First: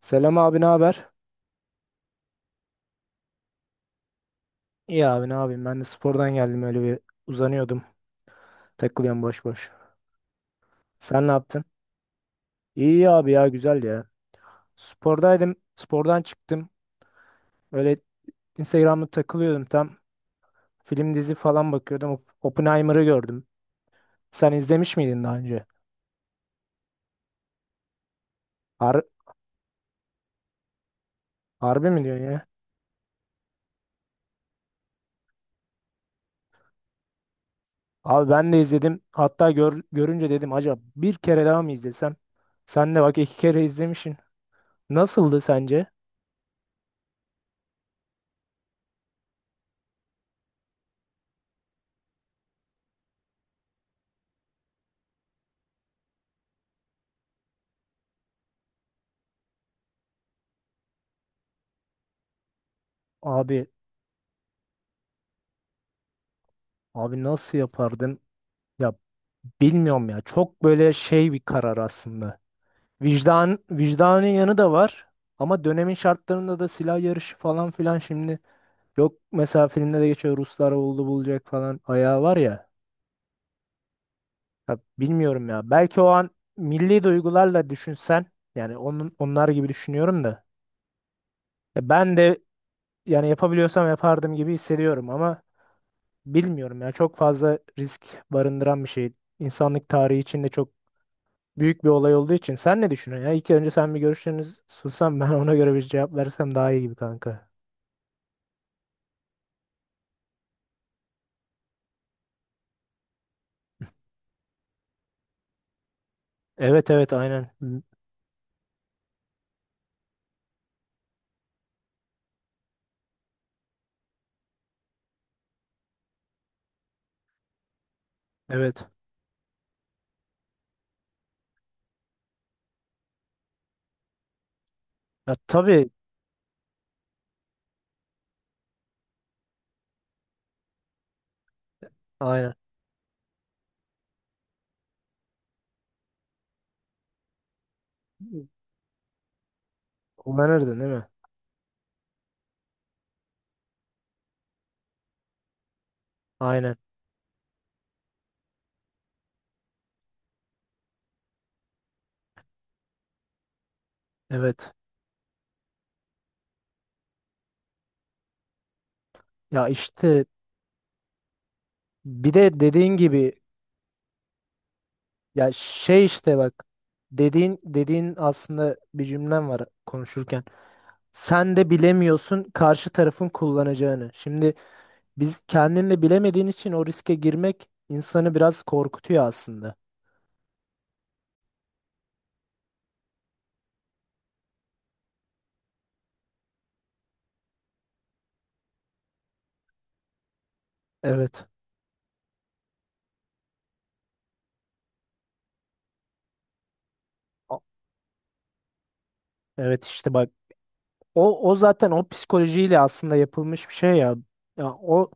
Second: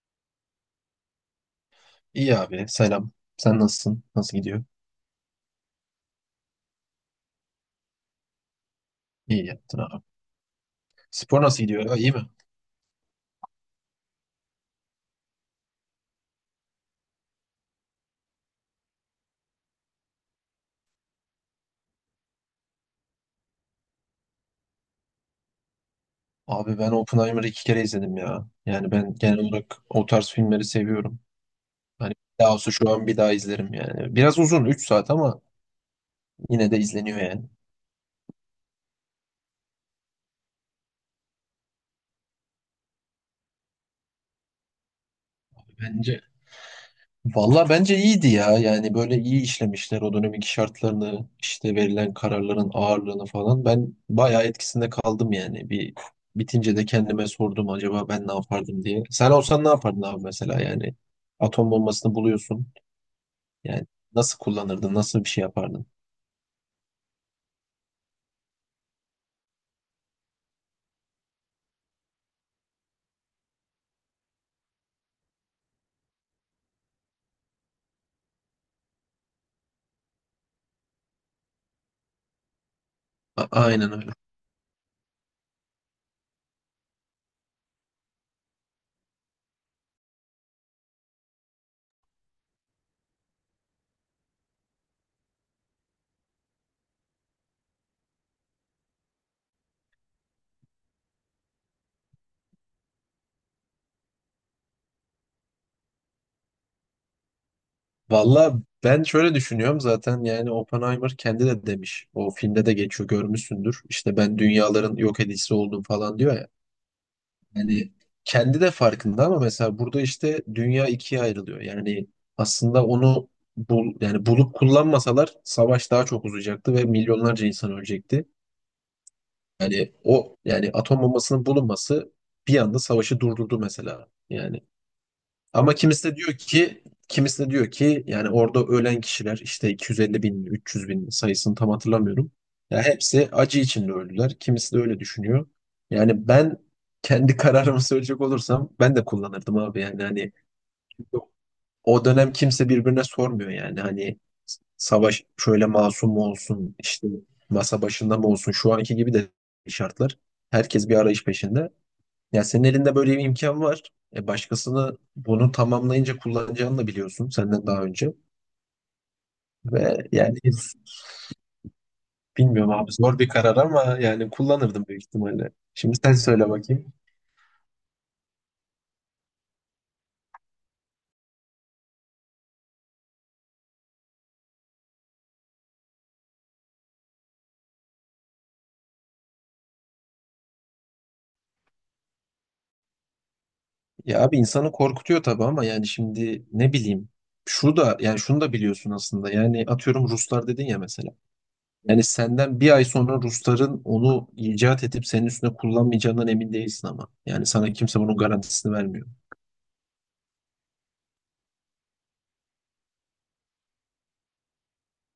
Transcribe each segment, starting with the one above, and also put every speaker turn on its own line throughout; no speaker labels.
Selam abi ne haber?
İyi abi, selam. Sen nasılsın? Nasıl gidiyor?
İyi abi ne yapayım ben de spordan geldim öyle bir uzanıyordum. Takılıyorum boş
İyi
boş.
yaptın abi.
Sen ne
Spor nasıl
yaptın?
gidiyor? Ya, iyi mi?
İyi abi ya güzel ya. Spordaydım. Spordan çıktım. Öyle Instagram'da takılıyordum tam. Film dizi falan bakıyordum. Oppenheimer'ı gördüm. Sen izlemiş miydin daha önce?
Abi, ben Oppenheimer'ı iki kere izledim ya. Yani
Har
ben genel olarak o tarz filmleri seviyorum.
harbi mi
Hani
diyorsun ya?
daha olsa şu an bir daha izlerim yani. Biraz uzun, 3 saat, ama yine de izleniyor yani.
Abi ben de izledim. Hatta görünce dedim acaba bir kere daha mı izlesem? Sen de bak iki kere izlemişsin. Nasıldı sence?
Bence Valla bence iyiydi ya. Yani böyle iyi işlemişler o dönemin şartlarını, işte verilen kararların ağırlığını falan. Ben bayağı etkisinde kaldım yani. Bir bitince de kendime sordum, acaba ben ne yapardım diye. Sen olsan ne yapardın abi mesela yani? Atom bombasını buluyorsun.
Abi
Yani nasıl kullanırdın, nasıl bir şey yapardın?
abi, nasıl yapardım? Ya, bilmiyorum ya. Çok böyle şey bir karar aslında. Vicdanın yanı da var. Ama dönemin şartlarında da silah yarışı falan filan şimdi yok, mesela filmde de geçiyor Ruslar oldu bulacak falan ayağı var ya.
Aynen öyle.
Ya bilmiyorum ya. Belki o an milli duygularla düşünsen yani onun onlar gibi düşünüyorum da. Ya ben de yani yapabiliyorsam yapardım gibi hissediyorum ama bilmiyorum ya. Çok fazla risk barındıran bir şey. İnsanlık tarihi içinde çok büyük bir olay olduğu için. Sen ne düşünüyorsun ya? İlk önce sen bir görüşlerini sunsan ben ona göre bir cevap versem daha iyi gibi kanka.
Valla ben şöyle düşünüyorum zaten, yani Oppenheimer kendi de demiş. O filmde de geçiyor, görmüşsündür. İşte ben dünyaların yok edicisi oldum falan diyor ya.
Evet evet aynen. Hı.
Yani kendi de farkında ama mesela burada işte dünya ikiye ayrılıyor. Yani aslında onu yani bulup kullanmasalar savaş daha çok uzayacaktı ve milyonlarca insan ölecekti.
Evet.
Yani o, yani atom bombasının bulunması bir anda savaşı durdurdu mesela. Yani
Ya
ama
tabii
kimisi de diyor ki yani orada ölen kişiler, işte 250 bin, 300 bin, sayısını tam hatırlamıyorum.
aynen.
Ya hepsi acı içinde öldüler. Kimisi de öyle düşünüyor. Yani ben kendi kararımı söyleyecek olursam, ben de kullanırdım abi, yani hani
Kullanırdın değil mi?
o dönem kimse birbirine sormuyor yani. Hani savaş şöyle masum mu olsun,
Aynen.
işte masa başında mı olsun şu anki gibi de şartlar. Herkes bir arayış peşinde. Ya senin elinde böyle bir imkan var. E,
Evet.
başkasını bunu tamamlayınca kullanacağını da biliyorsun senden daha önce.
Ya
Ve
işte
yani
bir de
bilmiyorum abi,
dediğin
zor bir
gibi
karar, ama yani kullanırdım büyük ihtimalle.
ya
Şimdi
şey
sen
işte
söyle
bak
bakayım.
dediğin aslında bir cümlem var konuşurken. Sen de bilemiyorsun karşı tarafın kullanacağını. Şimdi biz kendin de bilemediğin için o riske girmek insanı biraz korkutuyor aslında.
Ya abi, insanı korkutuyor tabii, ama yani şimdi ne bileyim, şunu da yani şunu da biliyorsun aslında. Yani atıyorum, Ruslar dedin ya mesela,
Evet.
yani senden bir ay sonra Rusların onu icat edip senin üstüne kullanmayacağından emin değilsin. Ama yani
O-
sana kimse bunun garantisini vermiyor.
Evet, işte bak o zaten o psikolojiyle aslında yapılmış bir şey ya. Ya o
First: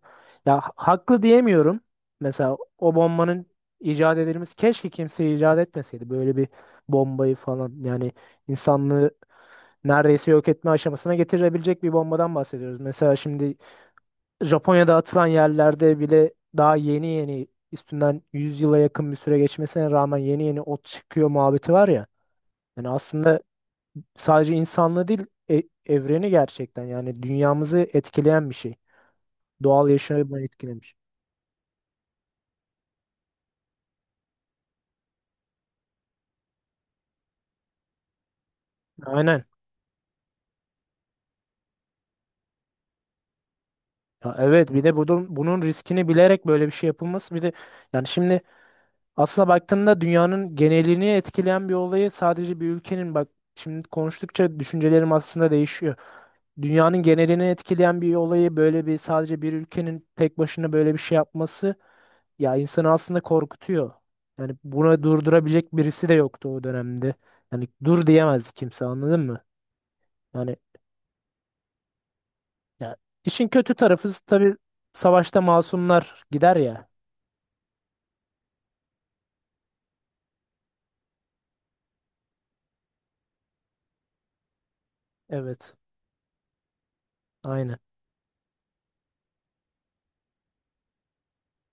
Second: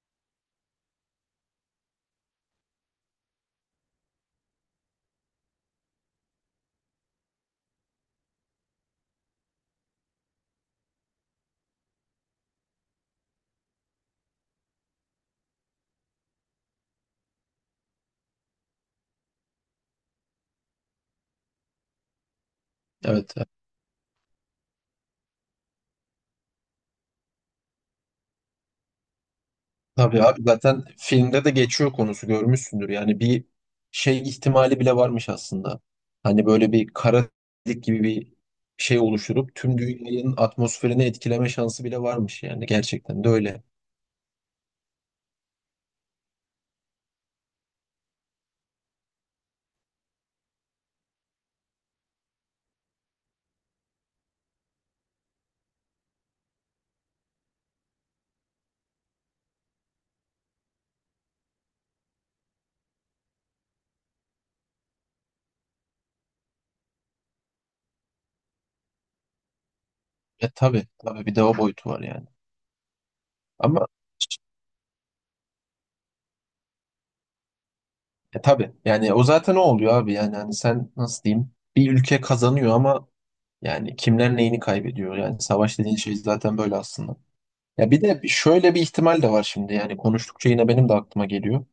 ya haklı diyemiyorum. Mesela o bombanın icat edilmesi, keşke kimse icat etmeseydi böyle bir bombayı falan. Yani insanlığı neredeyse yok etme aşamasına getirebilecek bir bombadan bahsediyoruz. Mesela şimdi Japonya'da atılan yerlerde bile daha yeni yeni üstünden 100 yıla yakın bir süre geçmesine rağmen yeni yeni ot çıkıyor muhabbeti var ya. Yani
Evet,
aslında
evet.
sadece insanlığı değil evreni gerçekten yani dünyamızı etkileyen bir şey. Doğal
Tabii
yaşamı
abi, zaten
etkilemiş.
filmde de geçiyor konusu, görmüşsündür. Yani bir şey ihtimali bile varmış aslında, hani böyle bir kara delik gibi bir şey
Aynen.
oluşturup tüm dünyanın atmosferini etkileme şansı bile varmış, yani gerçekten de öyle.
Ya evet, bir de bunun riskini bilerek böyle bir şey yapılması, bir de yani şimdi aslına baktığında dünyanın genelini etkileyen bir olayı sadece bir ülkenin bak, şimdi konuştukça düşüncelerim aslında değişiyor. Dünyanın genelini etkileyen bir olayı böyle bir sadece bir ülkenin tek başına böyle bir şey yapması, ya insanı aslında korkutuyor. Yani buna durdurabilecek birisi de yoktu o dönemde. Yani dur diyemezdi kimse, anladın mı? Yani
Tabii tabii, bir de o boyutu var yani.
ya işin kötü
Ama
tarafı, tabii savaşta masumlar gider ya.
tabii, yani o zaten o oluyor abi. Yani hani sen, nasıl diyeyim, bir ülke kazanıyor ama yani kimler neyini kaybediyor? Yani
Evet.
savaş dediğin şey zaten böyle aslında.
Aynen.
Ya bir de şöyle bir ihtimal de var şimdi, yani konuştukça yine benim de aklıma geliyor.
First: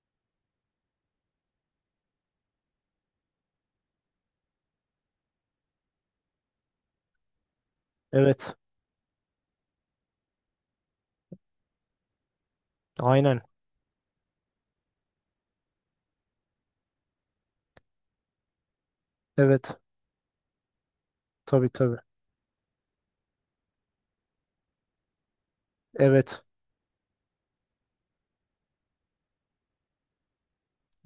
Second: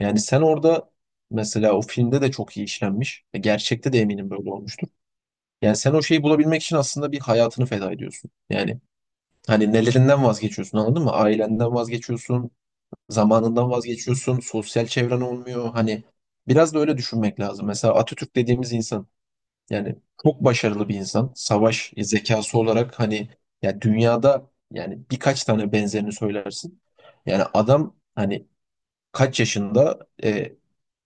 Yani sen orada, mesela o filmde de çok iyi işlenmiş. Gerçekte de eminim böyle olmuştur. Yani sen o şeyi bulabilmek için aslında bir hayatını feda ediyorsun.
Evet.
Yani hani nelerinden vazgeçiyorsun anladın mı? Ailenden vazgeçiyorsun,
Aynen.
zamanından vazgeçiyorsun, sosyal çevren olmuyor. Hani biraz da öyle düşünmek lazım. Mesela Atatürk dediğimiz insan,
Evet.
yani çok başarılı bir insan.
Tabii
Savaş
tabii.
zekası olarak hani ya, dünyada yani birkaç tane benzerini
Evet.
söylersin. Yani adam hani kaç yaşında,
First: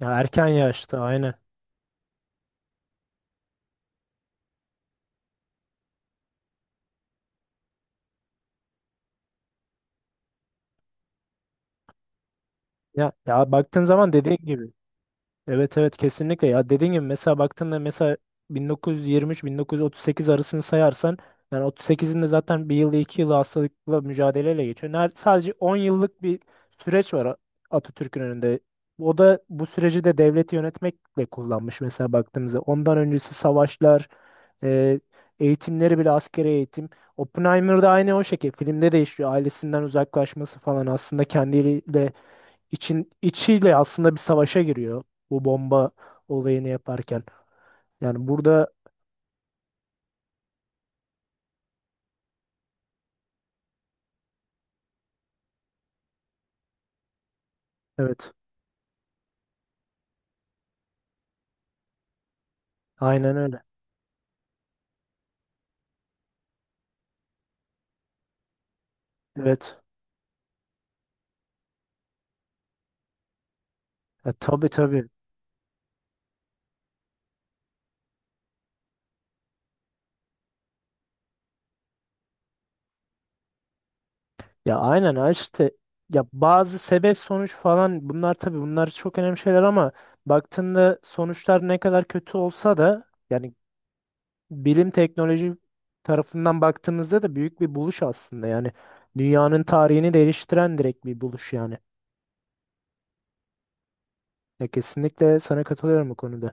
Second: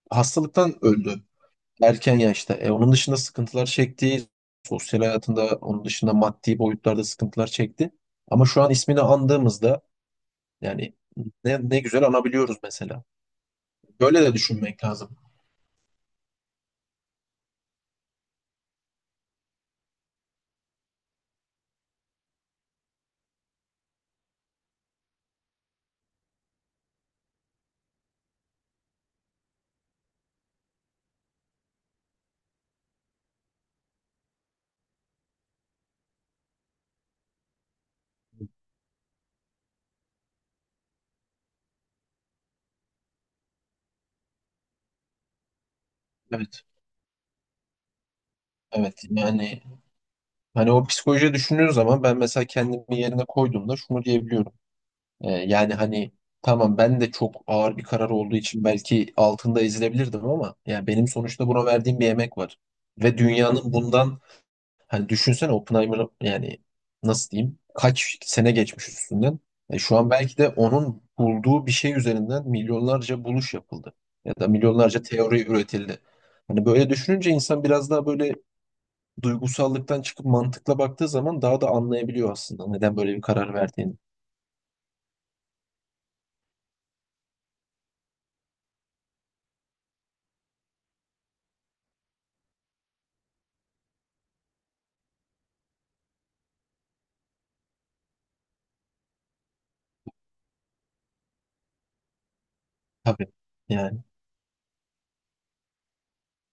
Ya erken
hastalıktan
yaşta
öldü
aynen.
erken yaşta. Onun dışında sıkıntılar çekti. Sosyal hayatında, onun dışında maddi boyutlarda sıkıntılar çekti. Ama şu an ismini andığımızda yani ne, ne güzel anabiliyoruz mesela.
Ya, ya baktığın zaman
Böyle de
dediğin gibi.
düşünmek lazım.
Evet evet kesinlikle, ya dediğim gibi mesela baktığında mesela 1923-1938 arasını sayarsan yani 38'in de zaten bir yılı 2 yılı hastalıkla mücadeleyle geçiyor. Sadece 10 yıllık bir süreç var Atatürk'ün önünde. O da bu süreci de devleti yönetmekle kullanmış mesela baktığımızda. Ondan öncesi savaşlar, e, eğitimleri bile askeri eğitim. Oppenheimer'da aynı o şekilde filmde de işliyor, ailesinden uzaklaşması falan aslında kendiyle içiyle aslında bir savaşa giriyor bu bomba
Evet.
olayını yaparken. Yani burada
Evet. Yani hani o psikolojiyi düşündüğün zaman, ben mesela kendimi yerine koyduğumda şunu diyebiliyorum. Yani hani tamam, ben de çok ağır bir karar
evet
olduğu için belki altında ezilebilirdim, ama yani benim sonuçta buna verdiğim bir emek var. Ve
aynen öyle.
dünyanın bundan… Hani düşünsene Oppenheimer'ı, yani nasıl diyeyim, kaç sene geçmiş üstünden.
Evet.
Şu an belki de onun bulduğu bir şey üzerinden milyonlarca buluş yapıldı.
Ya,
Ya da
tabii
milyonlarca
tabii.
teori üretildi. Hani böyle düşününce insan biraz daha böyle duygusallıktan çıkıp mantıkla baktığı zaman daha da anlayabiliyor aslında neden böyle bir karar verdiğini.
Ya aynen ha işte ya bazı sebep sonuç falan, bunlar tabii bunlar çok önemli şeyler ama baktığında sonuçlar ne kadar kötü olsa da yani bilim teknoloji tarafından baktığımızda da büyük bir buluş aslında yani dünyanın tarihini değiştiren direkt bir buluş yani.
Tabii. Yani
Ya kesinlikle sana katılıyorum bu konuda.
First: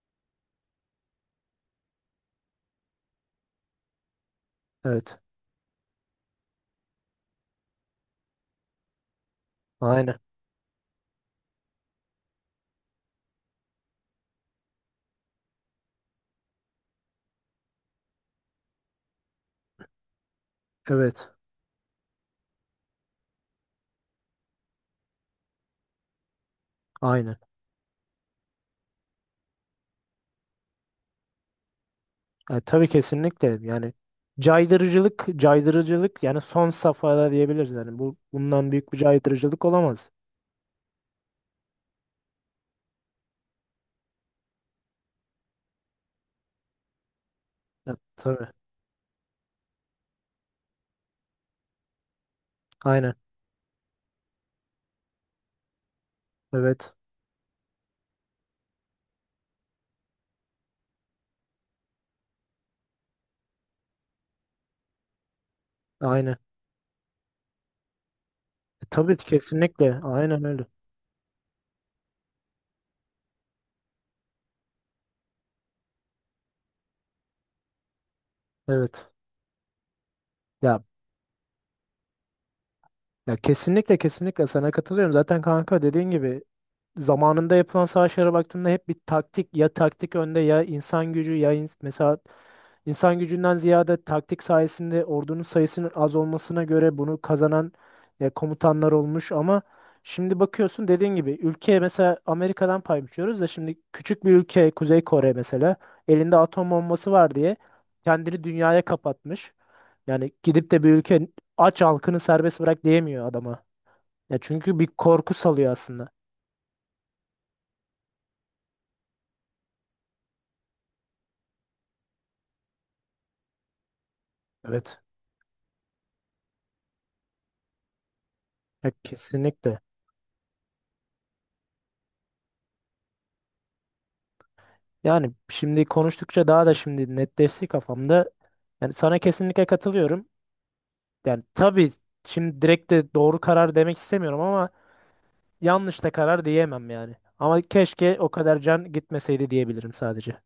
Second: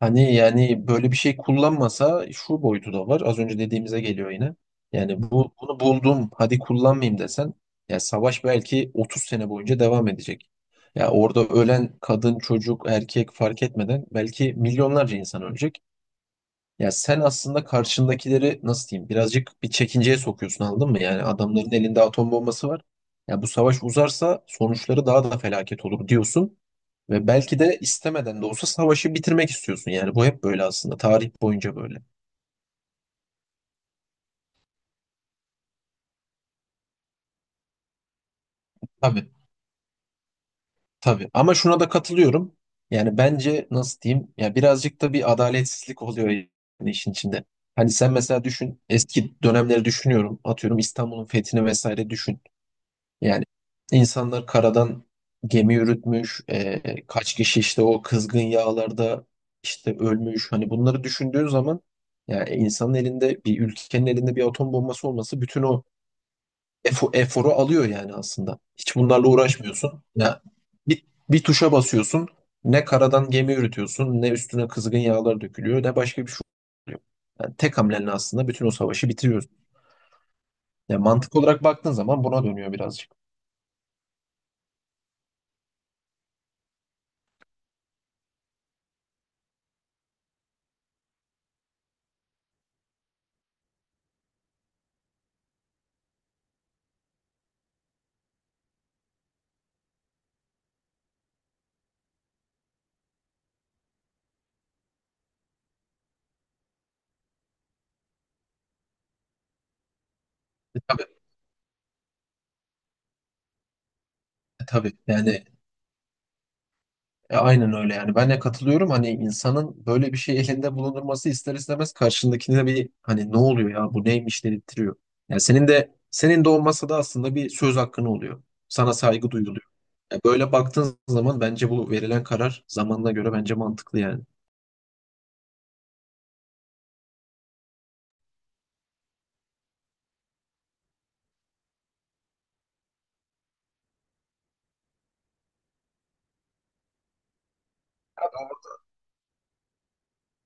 hani yani böyle bir şey kullanmasa şu boyutu da var. Az önce dediğimize geliyor yine.
Evet.
Yani bunu buldum, hadi kullanmayayım desen, ya savaş belki 30 sene boyunca devam
Aynen.
edecek. Ya orada ölen kadın, çocuk, erkek fark etmeden belki milyonlarca insan ölecek. Ya sen aslında karşındakileri, nasıl diyeyim, birazcık bir çekinceye sokuyorsun anladın mı? Yani
Evet.
adamların elinde atom bombası var. Ya bu savaş uzarsa sonuçları daha da felaket olur diyorsun. Ve
Aynen.
belki de istemeden de olsa savaşı bitirmek istiyorsun. Yani bu hep böyle aslında. Tarih boyunca böyle.
Tabii kesinlikle yani caydırıcılık caydırıcılık, yani son safhada diyebiliriz yani bu bundan büyük bir
Tabii
caydırıcılık olamaz.
tabii. Ama şuna da katılıyorum. Yani bence nasıl diyeyim? Ya birazcık da bir adaletsizlik oluyor yani işin içinde. Hani
Ya,
sen mesela
tabii.
düşün, eski dönemleri düşünüyorum. Atıyorum İstanbul'un fethini vesaire düşün.
Aynen.
Yani insanlar karadan gemi yürütmüş,
Evet.
kaç kişi işte o kızgın yağlarda işte ölmüş. Hani bunları düşündüğün zaman, yani insanın elinde, bir ülkenin elinde bir atom bombası olması bütün o
Aynen.
eforu alıyor yani aslında. Hiç
Tabii
bunlarla
kesinlikle.
uğraşmıyorsun. Ya
Aynen öyle.
bir tuşa basıyorsun. Ne karadan gemi yürütüyorsun, ne üstüne kızgın yağlar dökülüyor, ne başka bir şey oluyor. Yani tek hamlenle aslında bütün o
Evet.
savaşı bitiriyorsun.
Ya
Yani mantık olarak baktığın zaman buna dönüyor birazcık.
ya, kesinlikle kesinlikle sana katılıyorum. Zaten kanka dediğin gibi zamanında yapılan savaşlara baktığında hep bir taktik ya taktik önde ya insan gücü ya mesela insan gücünden ziyade taktik sayesinde ordunun sayısının az olmasına göre bunu kazanan komutanlar olmuş ama şimdi bakıyorsun dediğin gibi ülkeye mesela Amerika'dan pay biçiyoruz da, şimdi küçük bir ülke Kuzey Kore mesela elinde atom bombası var diye kendini dünyaya kapatmış. Yani gidip de bir
Tabii,
ülke aç halkını serbest bırak diyemiyor adama. Ya çünkü bir
tabii.
korku
Yani
salıyor aslında.
aynen öyle yani. Ben de katılıyorum. Hani insanın böyle bir şey elinde bulundurması ister istemez karşındakine bir hani, ne oluyor ya, bu neymiş dedirtiyor.
Evet.
Yani senin de olmasa da aslında bir söz hakkın oluyor.
Ya
Sana saygı duyuluyor.
kesinlikle.
Böyle baktığın zaman bence bu verilen karar zamanına göre bence mantıklı yani.
Yani şimdi konuştukça daha da şimdi netleşti kafamda. Yani sana kesinlikle katılıyorum. Yani tabii şimdi direkt de doğru karar demek istemiyorum ama yanlış da karar diyemem yani. Ama keşke o kadar can gitmeseydi diyebilirim sadece.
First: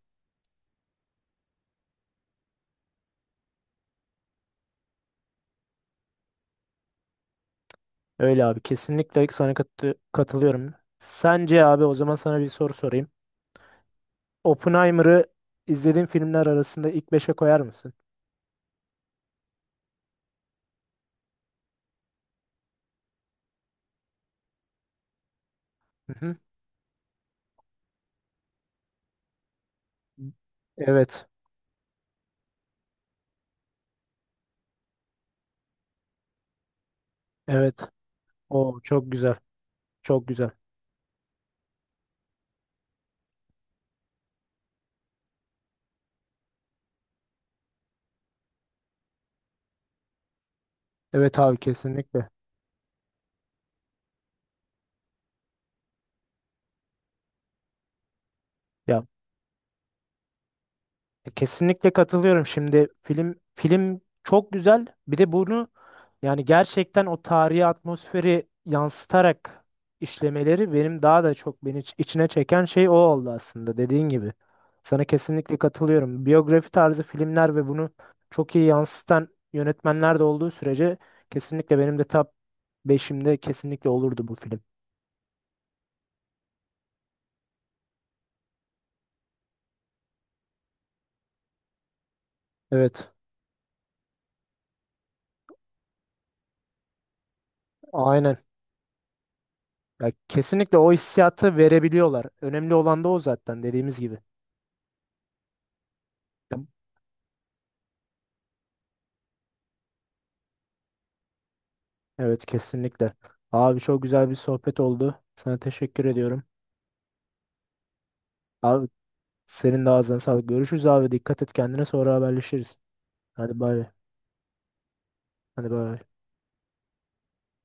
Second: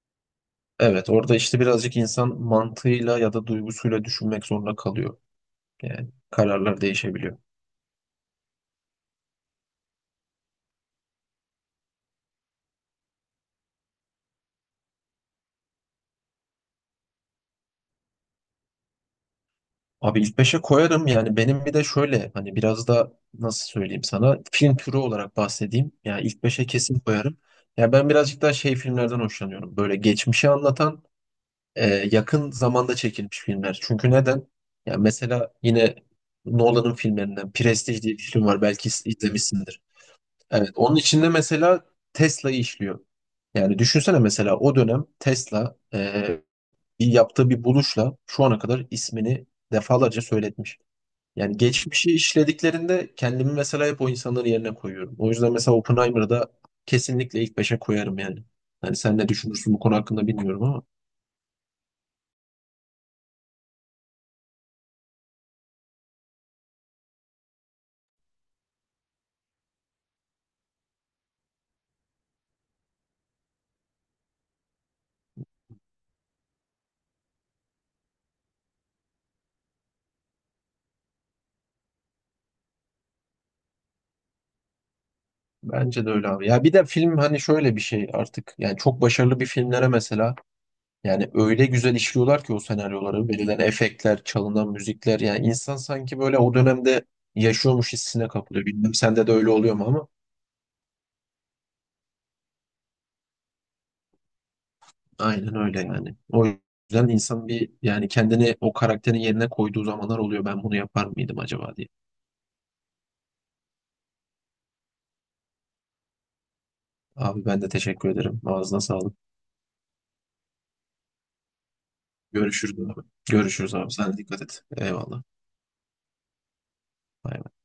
Evet, orada işte birazcık insan mantığıyla ya da duygusuyla düşünmek zorunda kalıyor. Yani kararlar değişebiliyor.
Öyle abi kesinlikle sana katılıyorum. Sence abi o zaman sana bir soru sorayım. Oppenheimer'ı izlediğin filmler arasında ilk beşe koyar mısın?
Abi ilk beşe koyarım yani. Benim bir de şöyle hani, biraz da nasıl söyleyeyim sana, film türü olarak bahsedeyim.
Hı
Yani
hı.
ilk beşe kesin koyarım. Ya ben birazcık daha şey filmlerden hoşlanıyorum. Böyle geçmişi anlatan,
Evet.
e, yakın zamanda çekilmiş filmler. Çünkü neden? Ya mesela yine Nolan'ın filmlerinden
Evet.
Prestige diye bir film var.
O
Belki
çok güzel.
izlemişsindir.
Çok güzel.
Evet, onun içinde mesela Tesla'yı işliyor. Yani düşünsene mesela o dönem Tesla bir yaptığı bir buluşla şu ana kadar ismini defalarca söyletmiş.
Evet abi
Yani geçmişi
kesinlikle.
işlediklerinde kendimi mesela hep o insanların yerine koyuyorum. O yüzden mesela Oppenheimer'ı da kesinlikle ilk beşe koyarım yani. Yani
Ya
sen ne düşünürsün bu konu hakkında bilmiyorum ama.
kesinlikle katılıyorum. Şimdi film çok güzel. Bir de bunu yani gerçekten o tarihi atmosferi yansıtarak işlemeleri, benim daha da çok beni içine çeken şey o oldu aslında dediğin gibi. Sana kesinlikle katılıyorum. Biyografi tarzı filmler ve bunu çok iyi yansıtan yönetmenler de olduğu sürece kesinlikle benim de top beşimde kesinlikle olurdu bu film.
Bence de öyle abi. Ya bir de film hani şöyle bir şey artık. Yani çok başarılı bir filmlere mesela, yani öyle güzel işliyorlar ki o
Evet.
senaryoları, verilen efektler, çalınan müzikler. Yani insan sanki böyle o dönemde yaşıyormuş hissine
Aynen.
kapılıyor. Bilmem sende de öyle oluyor mu, ama
Ya kesinlikle o hissiyatı verebiliyorlar. Önemli olan da o zaten dediğimiz gibi.
aynen öyle yani. O
Ya,
yüzden insan bir, yani kendini o karakterin yerine koyduğu zamanlar oluyor. Ben bunu yapar mıydım acaba diye.
evet kesinlikle. Abi çok güzel bir sohbet oldu. Sana teşekkür ediyorum.
Abi ben de teşekkür ederim. Ağzına
Abi
sağlık.
senin de ağzına sağlık. Görüşürüz abi. Dikkat et kendine sonra haberleşiriz.
Görüşürüz abi.
Hadi
Görüşürüz
bay bay.
abi. Sen de dikkat et. Eyvallah.
Hadi bay bay.
Bay bay.